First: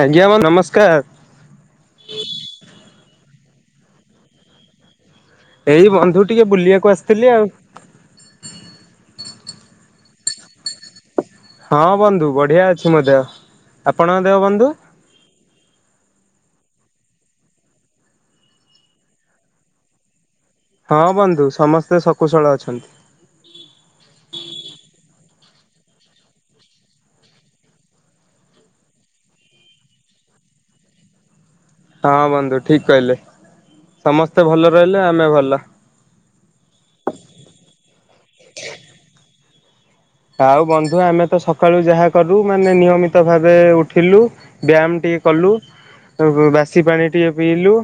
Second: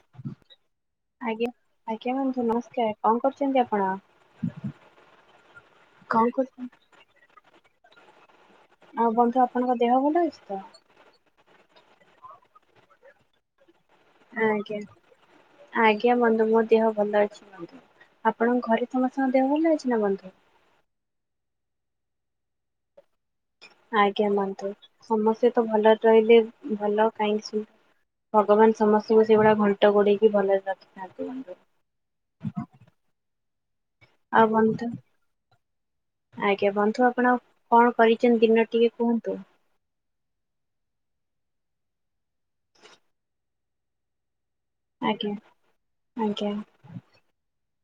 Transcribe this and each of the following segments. ଆଜ୍ଞା ବନ୍ଧୁ ନମସ୍କାର। ଆଜ୍ଞା ଆଜ୍ଞା ବନ୍ଧୁ ନମସ୍କାର କଣ କରୁଛନ୍ତି ଆପ ଆପଣ ଏଇ ବନ୍ଧୁ କଣ ଟିକେ କରୁଛ? ବୁଲିବାକୁ ଆସିଥିଲି ଆଉ ଆଉ ବନ୍ଧୁ ଆପଣଙ୍କ ଦେହ ଭଲଅଛି ତ ହଁ ବନ୍ଧୁ ବଢିଆ ଅଛି ମଧ୍ୟ ଆପଣଙ୍କ ଦେଓ ବନ୍ଧୁ ଆଜ୍ଞା। ଆଜ୍ଞା ବନ୍ଧୁ ମୋ ଦେହ ଭଲ ଅଛି ବନ୍ଧୁ ଆପଣଙ୍କ ଘରେ ସମସ୍ତଙ୍କ ଦେହ ଭଲ ଅଛି ନା ବନ୍ଧୁ ହଁ ବନ୍ଧୁ ସମସ୍ତେ ଶକୁଶଳ ଅଛନ୍ତି ଆଜ୍ଞା ବନ୍ଧୁ ସମସ୍ତେ ତ ଭଲରେ ରହିଲେ ଭଲ କାହିଁକି ଭଗବାନ ସମସ୍ତଙ୍କୁ ସେଇଭଳିଆ ଘଣ୍ଟ ଗୋଡେଇକି ଭଲରେ ରଖିଥାନ୍ତି ବନ୍ଧୁ ହଁ ବନ୍ଧୁ ଠିକ କହିଲେ ସମସ୍ତେ ଆଉ ଭଲ ବନ୍ଧୁ ରହିଲେ ଆମେ ଭଲ ଆଜ୍ଞା ବନ୍ଧୁ ଆପଣ କଣ କରିଛନ୍ତି ଦିନ ଟିକେ କୁହନ୍ତୁ ଆଉ ବନ୍ଧୁ ଆମେ ତ ସକାଳୁ ଯାହା କରଲୁ ମାନେ ନିୟମିତ ଭାବେ ଉଠିଲୁ ବ୍ୟାୟାମ ଟିକେ ଆଜ୍ଞା କଲୁ ଆଜ୍ଞା ବାସି ପାଣି ଟିକେ ପିଇଲୁ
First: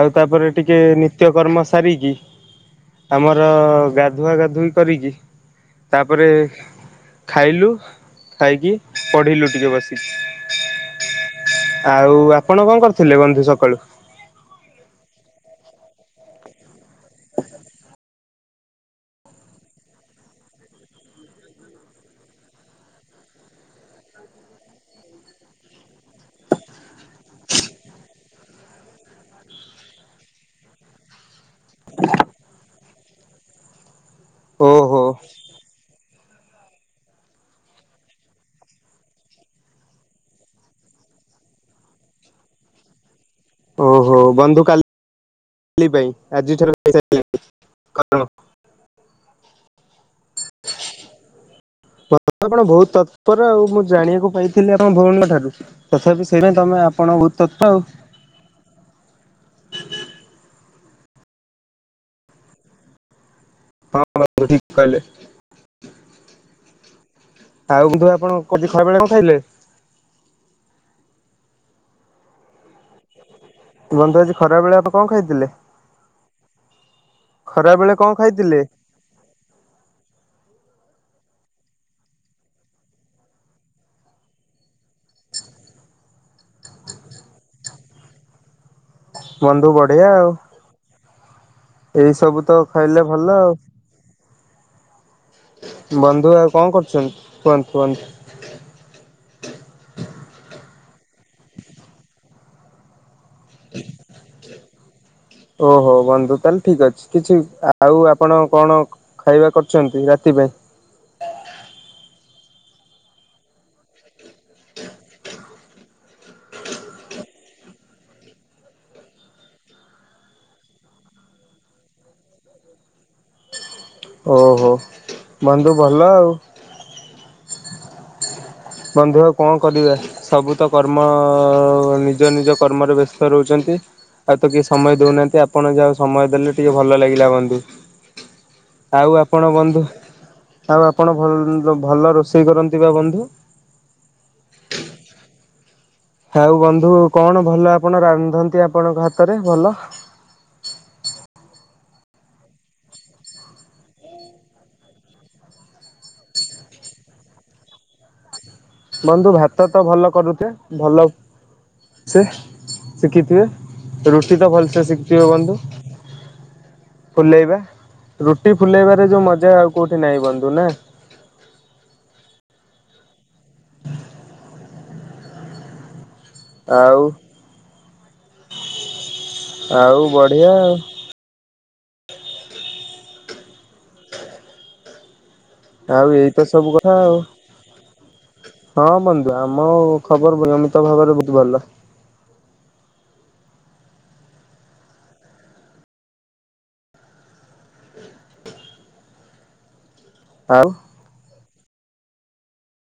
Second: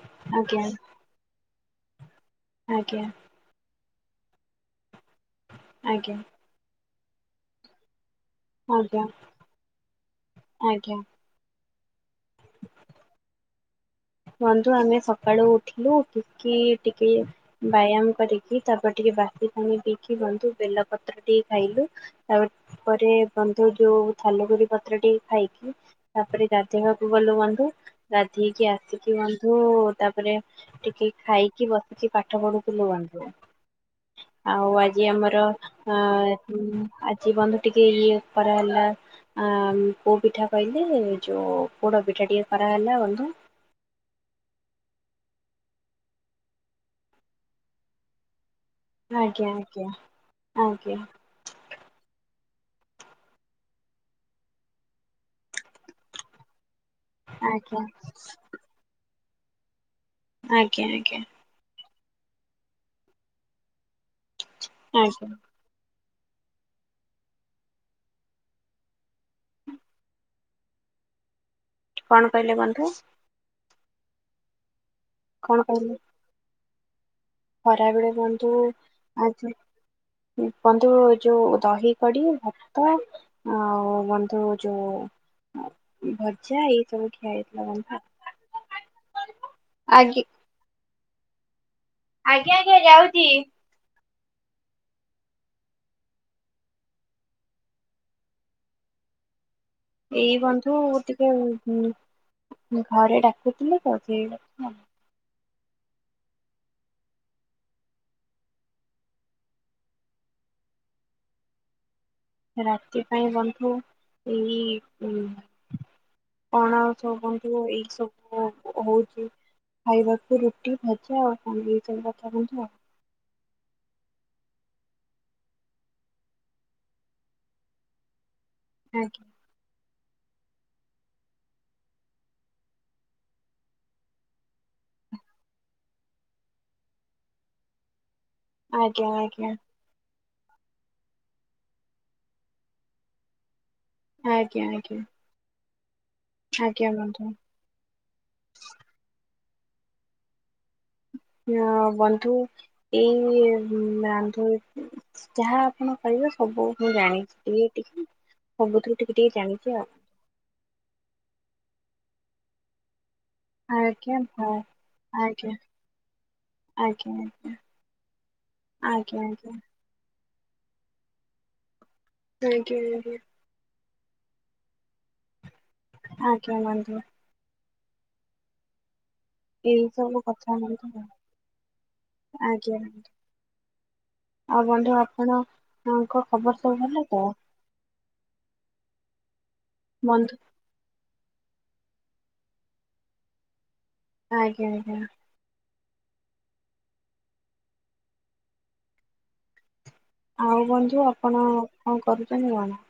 ଆଉ ତାପରେ ଆଜ୍ଞା ଆଜ୍ଞା ଟିକେ ନିତ୍ୟ କର୍ମ ସାର କି ଆଜ୍ଞା ଆମର ଗାଧୁଆ ଗାଧୋଇ କରିକି ଆଜ୍ଞା ତାପରେ ଖାଇଲୁ ଖାଇକି ଆଜ୍ଞା। ପଢିଲୁ ଟିକେ ଆଜ୍ଞା ବସିକି ଆଉ ଆପଣ କଣ କରିଥିଲେ ବନ୍ଧୁ ସକାଳୁ ବନ୍ଧୁ ଆମେ ସକାଳୁ ଉଠିଲୁ ଉଠିକି ଟିକେ ବ୍ୟାୟାମ କରିକି ତାପରେ ଟିକେ ବାସି ପାଣି ପିଇକି ବନ୍ଧୁ ବେଲ ପତ୍ର ଟିକେ ଖାଇଲୁ ତା ପରେରେ ବନ୍ଧୁ ଯୋଉ ଥାଲଗରି ପତ୍ର ଟିକେ ଖାଇକି ତାପରେ ଗାଧେଇବାକୁ ଗଲୁ ବନ୍ଧୁ ଗାଧେଇକି ଆସ ତିକି ବନ୍ଧୁ ତାପରେ ଟିକେ ଖାଇକି ବସିଛି ପାଠ ପଢୁ ିଲ ଭଣ୍ଡ ଆଉ ଓହୋ ଆଜି ଆମର ଅ ହୁଁ ଆଜି ବନ୍ଧୁ ଟିକେ ଇଏ କରାହେଲା ପୋ ପିଠା କହିଲେ ଯୋଉ ପୋଅଡ ପିଠା ଟିକେ କରାହେଲା ବନ୍ଧୁ ହଉ ବନ୍ଧୁ କାଲି ଆଜିଠାରୁ କଣ ଆଜ୍ଞା ଆଜ୍ଞା ଆଞା ଆପଣ ବହୁତ ତତ୍ପର ଆଉ ମୁଁ ଜାଣିବାକୁ ପାଇଥିଲି ଆପଣ ଭଉଣୀଙ୍କ ଠାରୁ ତଥାପି ସେଇପାଇ ତମେ କଣ ତ ତ ଆଉ ଆଜ୍ଞା ଆଜ୍ଞା ଆଜ୍ଞା ହଁ ଠିକ କହଲେ ଆଜ୍ଞା ଆଉ ବଧହ ଆପଣ କଠି ଖାଇ ବେଳେ କଣ ଖାଇଲେ କଣ କହିଲେ ବନ୍ଧୁ ବନ୍ଧୁ ଆଜି ଖରା ବେଆ କଣ ଖାଇଥିଲେ ଖରାବେଳେ ଖରାବେେଳେ କଣ ବନ୍ଧୁ ଖାଇଥିଲେ? ଆଜି ବନ୍ଧୁ ଯୋଉ ଦହି କଡି ଭାତ ଆଉ ବନ୍ଧୁ ଯୋଉ ଭଜା ଏଇ ସବୁ ଖିଆ ଯାଇଥିଲା ବନ୍ଧୁ ବନ୍ଧୁ ବଢିଆ ଆଗି ଆଉ ଏଇ ସବୁ ଆଜ୍ଞା ତ ଆଜ୍ଞା ଖାଇଲେ ଯାଉଛି। ଭଲ ଆଉ ବନ୍ଧୁ ଆଉ କଣ କରୁଛନ୍ତି କୁହନ୍ତୁ କୁହନ୍ତୁ ଏଇ ବନ୍ଧୁ ଟିକେ ଘରେ ଡାକୁଥିଲେ ତ ସେ ଓହୋ ବନ୍ଧୁ ତାହଲେ ଠିକ ଅଛି କିଛି ଆଉ ଆପଣ କଣ ଖାଇବା କରିୁଛନ୍ତି ରାତି ପାଇଁ ରାତି ପାଇଁ ବନ୍ଧୁ ଏଇ ଉ କଣା ଆ ସବୁ ବନ୍ଧୁ ଏଇ ସବୁ ହଉଛି ଖାଇବାକୁ ରୁଟି ଭଜା ଆଉ କଣ ଏଇ ସବୁ କଥା ବଧୁ ଆଉ ଓହୋ ବନ୍ଧୁ ଭଲ ଆଉ ବନ୍ଧୁ ଆ କଣ କରିବେ ସବୁ ତ କର୍ମ ନିଜ ନିଜ କର୍ମରେ ବ୍ୟସ୍ତ ରହୁଛନ୍ତି ଆଉ ତ କିଏ ସମୟ ଦେଉନାହାନ୍ତି ଆପଣ ଯାହା ସମୟ ଦେଲେ ଟିକିଏ ଭଲ ଲାଗିଲା ବନ୍ଧୁ ଆଜ୍ଞା ଆଜ୍ଞା ଆଉ ଆପଣ ଆଜ୍ଞା ବନ୍ଧୁ ଆଉ ଆପଣଲ ଭଲ ରୋଷେଇ କରନ୍ତି ବା ବନ୍ଧୁ ଆଜ୍ଞା ଆଜ୍ଞା ଆଉ ବନ୍ଧୁ କଣ ଭଲ ଆପଣ ରାନ୍ଧନ୍ତି ଆପଣଙ୍କ ହାତରେ ଭଲ ବନ୍ଧୁ ଏଇ ରାନ୍ଧୁ ଯାହା ଆପଣ କହିବେ ସବୁ ମୁଁ ଜାଣିଛି ଟିକେ ଟିକେ ସବୁଥିରୁ ଟିକେ ବନ୍ଧୁ ଟିକେ ଭାତ ଜାଣିଛି ତ ଆଉ। ଭଲ କରୁଚେ ଭଲ ସେ ଶିଖିଥିବେ ଆଜ୍ଞା ରୁଟି ତ ହଁ ଭଲସେ ଶିଖିଥିବେ ଆଜ୍ଞା ବନ୍ଧୁ ଆଜ୍ଞା ଆଜ୍ଞା। ଫୁଲେଇବା ରୁଟି ଫୁଲେଇବାରେ ଆଜ୍ଞା ଯେଉଁ ଆଜ୍ଞା ମଜା ଆଉ କେଉଁଠି ନାହିଁ ବନ୍ଧୁ ଦନ ଆଜ୍ଞା ଆଜ୍ଞା ଆଜ୍ଞା ଆଉ [unintelligible] ଏଇ ଆଉ ସବୁ ବଢିଆ କଥା ଆଉ ମିଥ ଆଜ୍ଞା ଆଉ ବନ୍ଧୁ ଆଉ କଣଙ୍କ ଏଇତ ଖବର ସବୁ କଥା ଭଲ ଆଉ। ତ ହଁ ବନ୍ଧୁ ଆମ ବନ୍ଧୁ ଖବର ନିୟମିତ ଭାବରେ ଭଲ ଆଜ୍ଞା ଆଜ୍ଞା ଆଉ ବନ୍ଧୁ ଆପଣ କଣ କରୁଛନ୍ତିନି କଣ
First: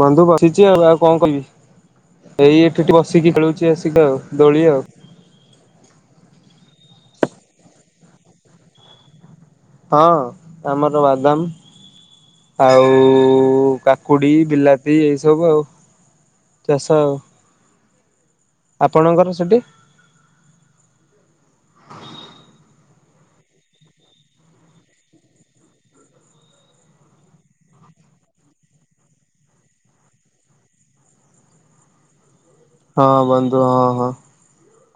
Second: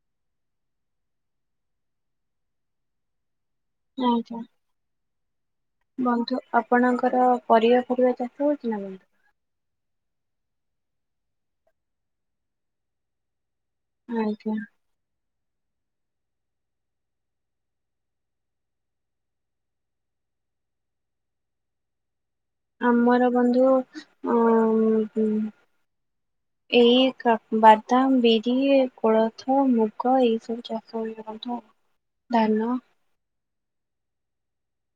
ବନ୍ଧୁ ବସିଛି ଆଉ ଆଉ କଣ କହିବି ଏଇ ଏଠିଠି ବସିକି ଖେଳୁଛି କି ଆସିକା ଆଉ ଆଜ୍ଞା ଦୋଳି ଆଉ। ବନ୍ଧୁ ଆପଣଙ୍କର ପରିବା ଫରିବା ଚାଷ ହଉଛି ନା ବନ୍ଧୁ। ହଁ ଆମର ବାଦାମ ଆଉ କାକୁଡି ଆଜ୍ଞା ବିଲାତି ଏ ସବୁ ଆଉ ଚାଷ ଆଉ। ଆପଣଙ୍କର ସେଠି ଆମର ବନ୍ଧୁ ଉ ଏଇ ବାଦାମ ବିରି କୋଳଥ ମୁଗ ଏଇ ସବୁ ଚାଷ ହୁଏ ବନ୍ଧୁ ଆଉ। ଧାନ। ହଁ ବନ୍ଧୁ ହଁ ହଁ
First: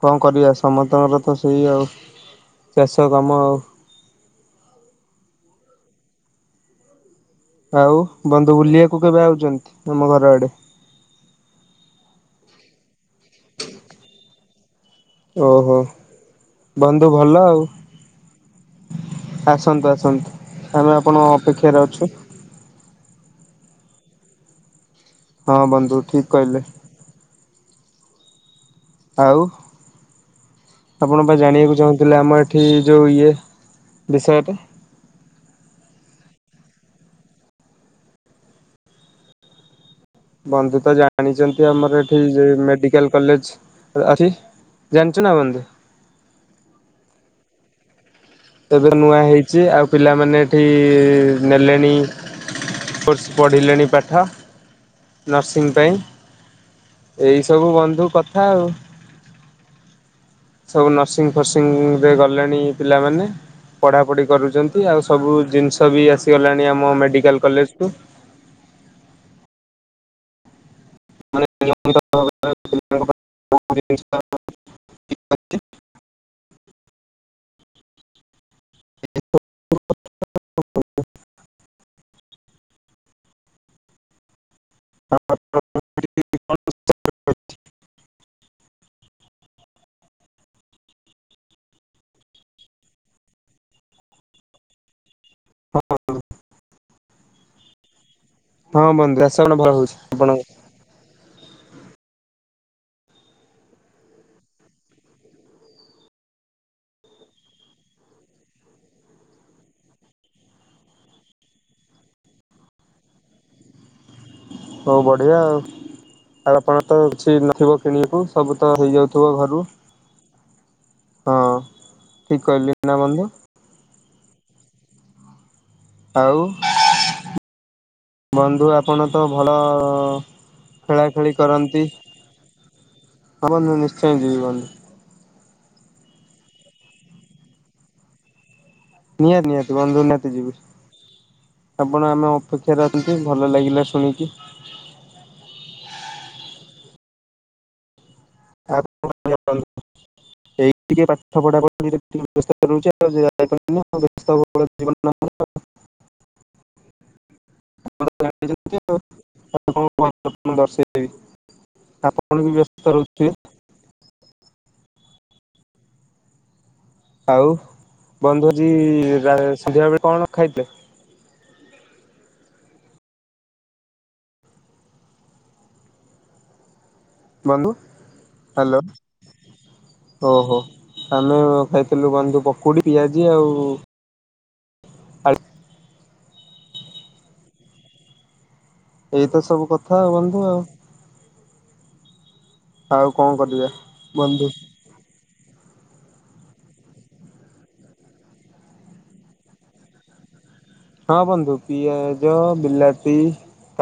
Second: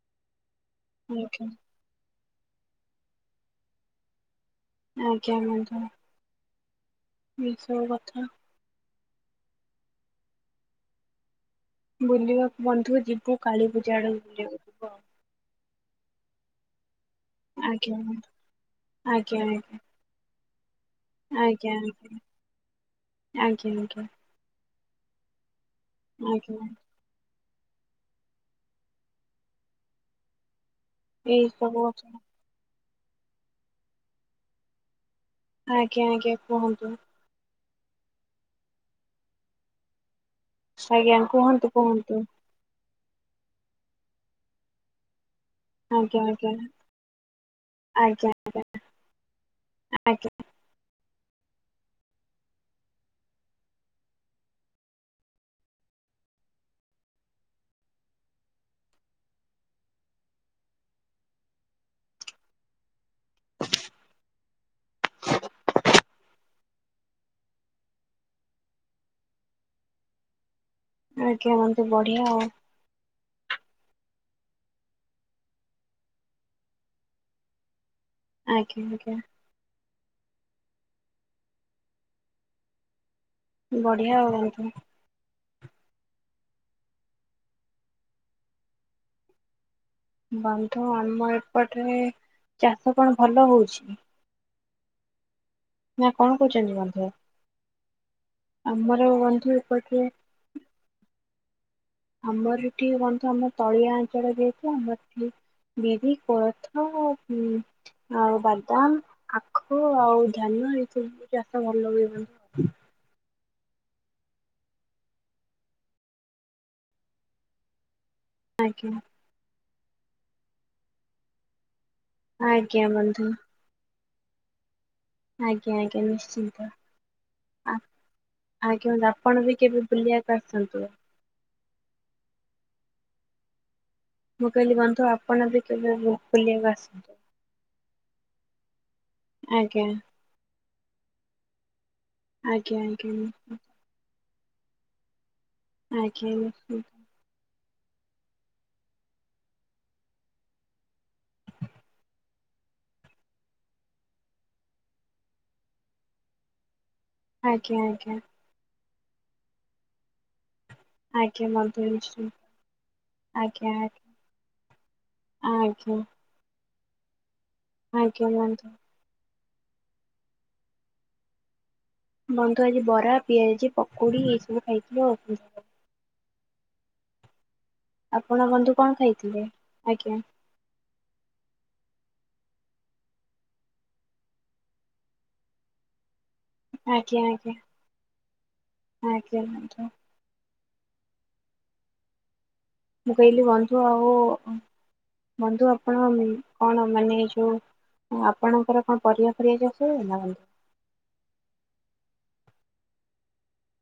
କଣ କରି ଆସେ? ସମସ୍ତଙ୍କର ତ ଆଜ୍ଞା ସେଇ ଆଉ ଚାଷ କାମ ଆଉ। ଆଜ୍ଞା ବନ୍ଧୁ। ଏଇ ସବୁ ଆଉ କଥା ବନ୍ଧୁ ବୁଲିିବାକୁ କୁ କେବେ ଆଉଛନ୍ତି ଆମ ଘର ଆଡ଼େ? ବୁଲିବାକୁ ବନ୍ଧୁ ଯିବି। ମୁଁ କାଳୀ ପୂଜା ବେଳକୁ ଯିବି। ହ ଓହୋ ବନ୍ଦ। ତୁ ଭଲ ଆଉ ଆଜ୍ଞା ବନ୍ଧୁ ଆଜ୍ଞା ଆସନ୍ତୁ ଆସନ୍ତୁ। ଆମେ ଆପଣ ଙ୍କ ଆଜ୍ଞା ଆଜ୍ଞା ଅପେକ୍ଷାରେ ଅଛୁ। ଆଜ୍ଞା ଆଜ୍ଞା ଆଜ୍ଞା। ହଁ ବନ୍ଧୁ ଠିକ କହିଲେ। ଆଜ୍ଞା। ଆଉ ଆପଣ ବା ଏଇ ଜାଣିବାକୁ ସବୁ କଥା ଚାହୁଁଥିଲେ ଆମର ଏଠି ଯୁ ଇଏ ବିଷୟରେ। ଆଜ୍ଞା ଆଜ୍ଞା କୁହନ୍ତୁ। ବନ୍ଧୁ ତ ଆଜ୍ଞା ଜାଣିଛନ୍ତି କୁହନ୍ତୁ ଆମର କୁହନ୍ତୁ ଏଠି ଇ ମେଡିକାଲ। କଲେଜ ଆ ଆରେ ଜାଣିଛ ନା ବନ୍ଧୁ। ଆଜ୍ଞା ଆଜ୍ଞା ଆଜ୍ଞା। ଆଜ୍ଞା। ଏବେ ନୂଆ ହେଇଛି ଆଉ ଆଜ୍ଞା ପିଲାମାନେ ଏଠି ନେଲେଣି କୋର୍ସ ପଢ଼ିଲେଣି ପାଠ ନର୍ସିଂ ପାଇଁ ଏଇସବୁ ବନ୍ଧୁ କଥା ଆଉ ସବୁ ନର୍ସିଂ ଫର୍ସିଂରେ ଗଲେଣି ପିଲାମାନେ। ପଢାପଢି କରୁଛନ୍ତି ଆଉ ସବୁ ଜିନିଷ ବି ଆସିଗଲାଣି ଆମ ମେଡିକାଲ କଲେଜକୁୁ। ଆଜ୍ଞା ବନ୍ଧୁ ବଢିଆ ଆଉ। ଆଜ୍ଞା ଆଜ୍ଞା। ବଢିଆ ହଉନ୍ତୁ ଆ ବନ୍ଧୁ ଆମ ଏପଟରେ ଚାଷ କଣ ଭଲ ହଉଛି ନା କଣ କହୁଛନ୍ତିି ବାଧ ହଁ ବନ୍ଦୁ ଆସ କଣ ଭଲ ହଉଛି ଆପଣଙ୍କ ଆମ୍ମର ଏଠି ବନ୍ଧୁ ଆମ ତଳିଆ ଅଞ୍ଚଳ ଯେହେତୁ ଆମର ଏଠି ବିରି କୋଳଥ ଆଉ ବାଦାମ ଆଖ ଆଉ ଧାନ ଏଇ ସବୁ ଚାଷ ଭଲ ହୁଏ ବୁ ଆଉ ହଉ ବଢିଆ ଆଉ ଆଉ ଆପଣ ତ କିଛି ନଥିବ କିଣି ହଁ ସବୁ ତ ଆଜ୍ଞା ହେଇଯାଉଥିବ ଘରୁ ହଁ ଠିକ କହିଲି ନା ବନ୍ଧୁ ଆଜ୍ଞା ଆଜ୍ଞା ଆଜ୍ଞା ଆଉ ନିଶ୍ଚିନ୍ତ ବନ୍ଧୁ ଆଜ୍ଞା ତ ଆପଣ ଭଲ ବି କେବେ ବୁଲିବାକୁ ଆସନ୍ତୁ ଆ ହ ନିଶ ମୁଁ କାଇଲୀ ବନ୍ଧୁ ଆପଣ ବି କେବେ ବହୁ ଖଲିବାକୁ ଆସନ୍ତୁ ନିଆ ନିହାତି ଆଜ୍ଞା ବନ୍ଧୁ ନିତିେ ଯିବି ଆପଣ ଆମେ ଆଜ୍ଞା ଅପେକ୍ଷାରେ ଆଜ୍ଞା ଅଛନ୍ତି ଭଲ ନିଶ୍ଚୟ ଲାଗିଲା ଶୁଣିକି ଆଜ୍ଞ ଏଇ ଟିକେ ପାଠ ପଢା ଆବ ଆଜ୍ଞା ଆଜ୍ଞା [unintelligible] ମୁ ଦର୍ଶେଇଦେବି ଆଜ୍ଞା ବନ୍ଧୁ ନିଶ୍ଚୟ ଆପଣ ବ୍ୟସ୍ତ ରହୁଥ ଆଜ୍ଞା ଆଜ୍ଞା ଆଜ୍ଞା ଆଉ ଆଜ୍ଞା ବନ୍ଧୁଜି ବନ୍ଧୁ। ସନ୍ଧ୍ୟା ଲବେଳେ କଣ ଖାଇଦେ ବନ୍ଧୁ ଆଜି ବରା ପିଆଜ ପକୁୋଡ଼ି ଏସବୁ ଖାଇଥିଲେଔଧ ବନ୍ଧୁ ଆପଣ ବନ୍ଧୁ ହ୍ୟାଲୋ କଣ ଖାଇଥିଲେ ଆଜ୍ଞା ଓହୋ ଆମେ ଖାଇଥିଲୁ ବନ୍ଧୁ ପକୁଡି ପିଆଜି ଆଉ ଆ ଆଜ୍ଞା ଆଜ୍ଞା ଆଜ୍ଞା ଏଇତ ସବୁ ବନ୍ଧୁ କଥା ଆଉ ବନ୍ଧୁ ଆଉ ଆଉ ମୁଁ କଣ କଇଲି କରିବା ବନ୍ଧୁ ଆଉ ବନ୍ଧୁ ବନ୍ଧୁ ଆପଣ କଣ ମାନେ ଯୋଉ ଆପଣଙ୍କର କଣ ପରିବା ଫସ ହଁ ବନ୍ଧୁ ପିଆଜ ବିଲାତି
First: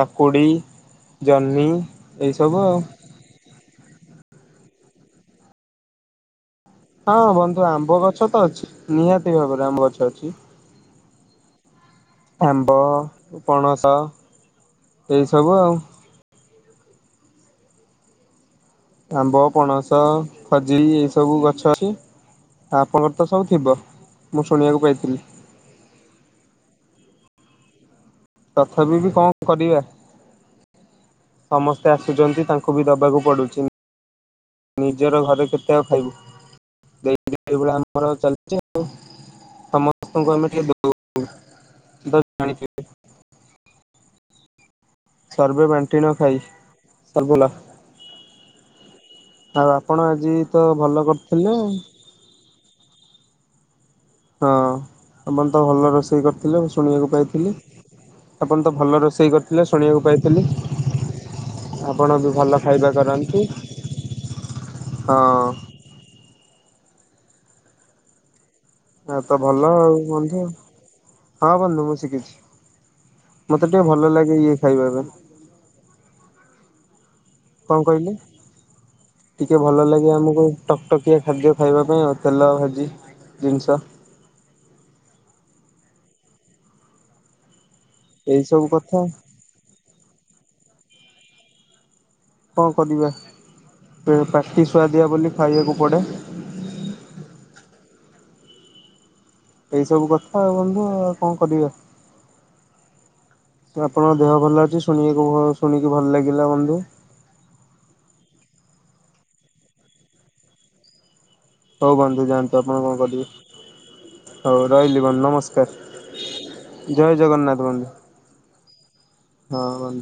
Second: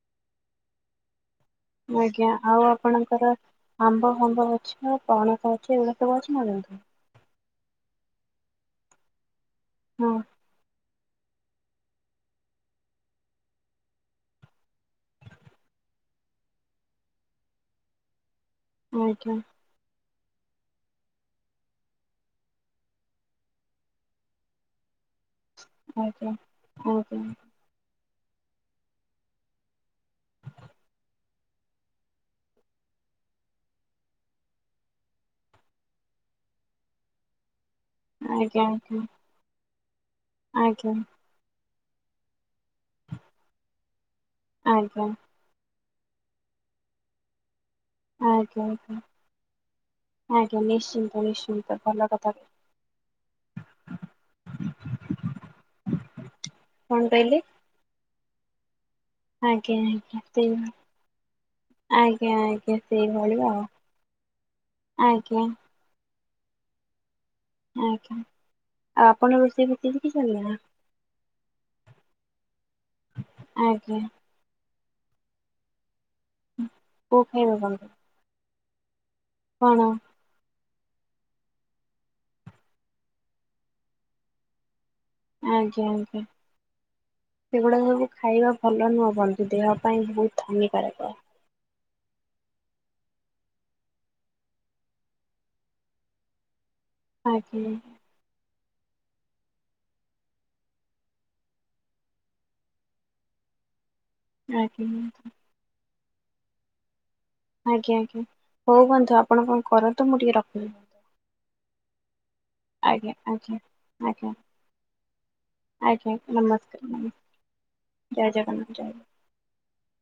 କାକୁଡ଼ି ଜହ୍ନି ଆଜ୍ଞା ଏସବୁ ଆଉ ଆପଣଙ୍କର ଆମ୍ବ ଫମ୍ବ ଗଛ ପଣସ ଗଛ ଏଗୁଡ଼ା ସବୁ ଅଛି ନା ନାଇଁ? ହଁ ବନ୍ଧୁ ଆମ୍ବ ଗଛ ତ ଅଛି ନିହାତି ଭାବରେ। ଆମ୍ବ ଗଛ ହଁ ଅଛି। ଆମ୍ବ ପଣସ ଏଇ ସବୁ ଆଉ ଆଜ୍ଞା ଆମ୍ବ ପଣସ ଖଜୁର ଏଇ ସବୁ ଗଛ ଅଛି ଆପଣଙ୍କର ତ ସବୁ ଥିବ ମୁଁ ଶୁଣିବାକୁ ପାଇଥିଲି। ଆଜ୍ଞା ଆଜ୍ଞା। ତଥାପି ବି କଣ କରିବା। [inaudible] ସମସ୍ତେ ଆସୁଛନ୍ତି ତାଙ୍କୁ ବି ଦବାକୁ ପଡୁଛି। ନିଜର ଘରେ କେତେ ଆଉ ଖାଇବୁ [unintelligible] ଆମେ ର ଚାଲିଛି ଆଜ୍ଞା ଆଜ୍ଞା। ଆଉ ତମ ଆଜ୍ଞା [unintelligible] [unintelligible] ଆଜ୍ଞା ସର୍ଭେ [unintelligible] ଆଜ୍ଞା ଆଜ୍ଞା। ଆଉ ଆପଣ ଆଜି ଆଜ୍ଞା ତ ଭଲ ନିଶ୍ଚିନ୍ତ କରିଥିଲେ ନିଶ୍ଚିନ୍ତ ଭଲ କଥା ହଁ ଆପ ତ ଭଲ ରୋଷେଇ କରିଥିଲେ ମୁ କଣ ଶୁଣିବାକୁ କହିଲେ? ପାଇଥିଲି। ଆପଣ ତ ଭଲ ରୋଷେଇ କରିଥିଲେ ଆଜ୍ଞା ଶୁଣିବାକୁ ଆଜ୍ଞା ପାଇଥିଲି ସେଇ ଆପଣ ଆଜ୍ଞା ବି ଭଲ ଆଜ୍ଞା ଖାଇବା ସେଇଭଳି କରନ୍ତି ଆଉ ଆଜ୍ଞା ହଁ। ଆଜ୍ଞା। ଆଉ ଏ ଆପଣ ତ ରୋଷେଇ ଭଲ ଫୋଷେଇ ଆଉ ଶିଖିଛନ୍ତି ବନ୍ଧୁ। ନା? ହଁ ବନ୍ଧୁ ମୁଁ ଶିଖିଛି। ମତେ ଟିକେ ଆଜ୍ଞା ଭଲ ଲାଗେ ଇଏ ଖାଇପାରିବେ। କୋଉଁ ଖାଇବା [unintelligible] ଟିକେ କଣ ଭଲ ଲାଗେ ଆମକୁ ଟକଟକିଆ ଖାଦ୍ୟ ଖାଇବା ପାଇଁ ଆଉ ତେଲ ଭାଜି ଜିନିଷ ଆଜ୍ଞା ଆଜ୍ଞା। ସେଗୁଡ଼ା ସବୁ ଏଇ ଖାଇବା ସବୁ ଭଲ କଥା ନୁହେଁ ବନ୍ଧୁ ଦେହ ପାଇଁ ବହୁତ ହାନି। [unintelligible] କଣ କରିବା ପ୍ରାକ୍ଟିସ୍ ସୁଆଦିଆ ବୋଲି ଖାଇବାକୁ ପଡ଼େ। ଆଜ୍ଞା। ଏଇ ସବୁ କଥା ଆଉ ବନ୍ଧୁ ଆଉ କଣ କରିବା। [unintelligible] କି ଭଲ ଆଜ୍ଞା ଆଜ୍ଞା ଲାଗିଲା ବନ୍ଧୁ ଆଜ୍ଞା ଆଜ୍ଞା ହଉ ବୁନ୍ଧୁ ଆପଣ କଣ କରନ୍ତୁ ମୁଁ ଟିକେ ରଖଦିନ୍ତୁ ହଉ ବନ୍ୁ ଜା ଆପଣ କଣ କରିବେ ଆଜ୍ଞା ଆଜ୍ଞା ହଉ ରହିଲି ବନ୍ଧ ଆଜ୍ଞା ନମସ୍କାର ନମସ୍କାର ଜୟ ଜଗନ୍ନାଥ ବନ୍ଧୁ ଜୟ ଜଗନ୍ନାଥ ଜୟ ହଁ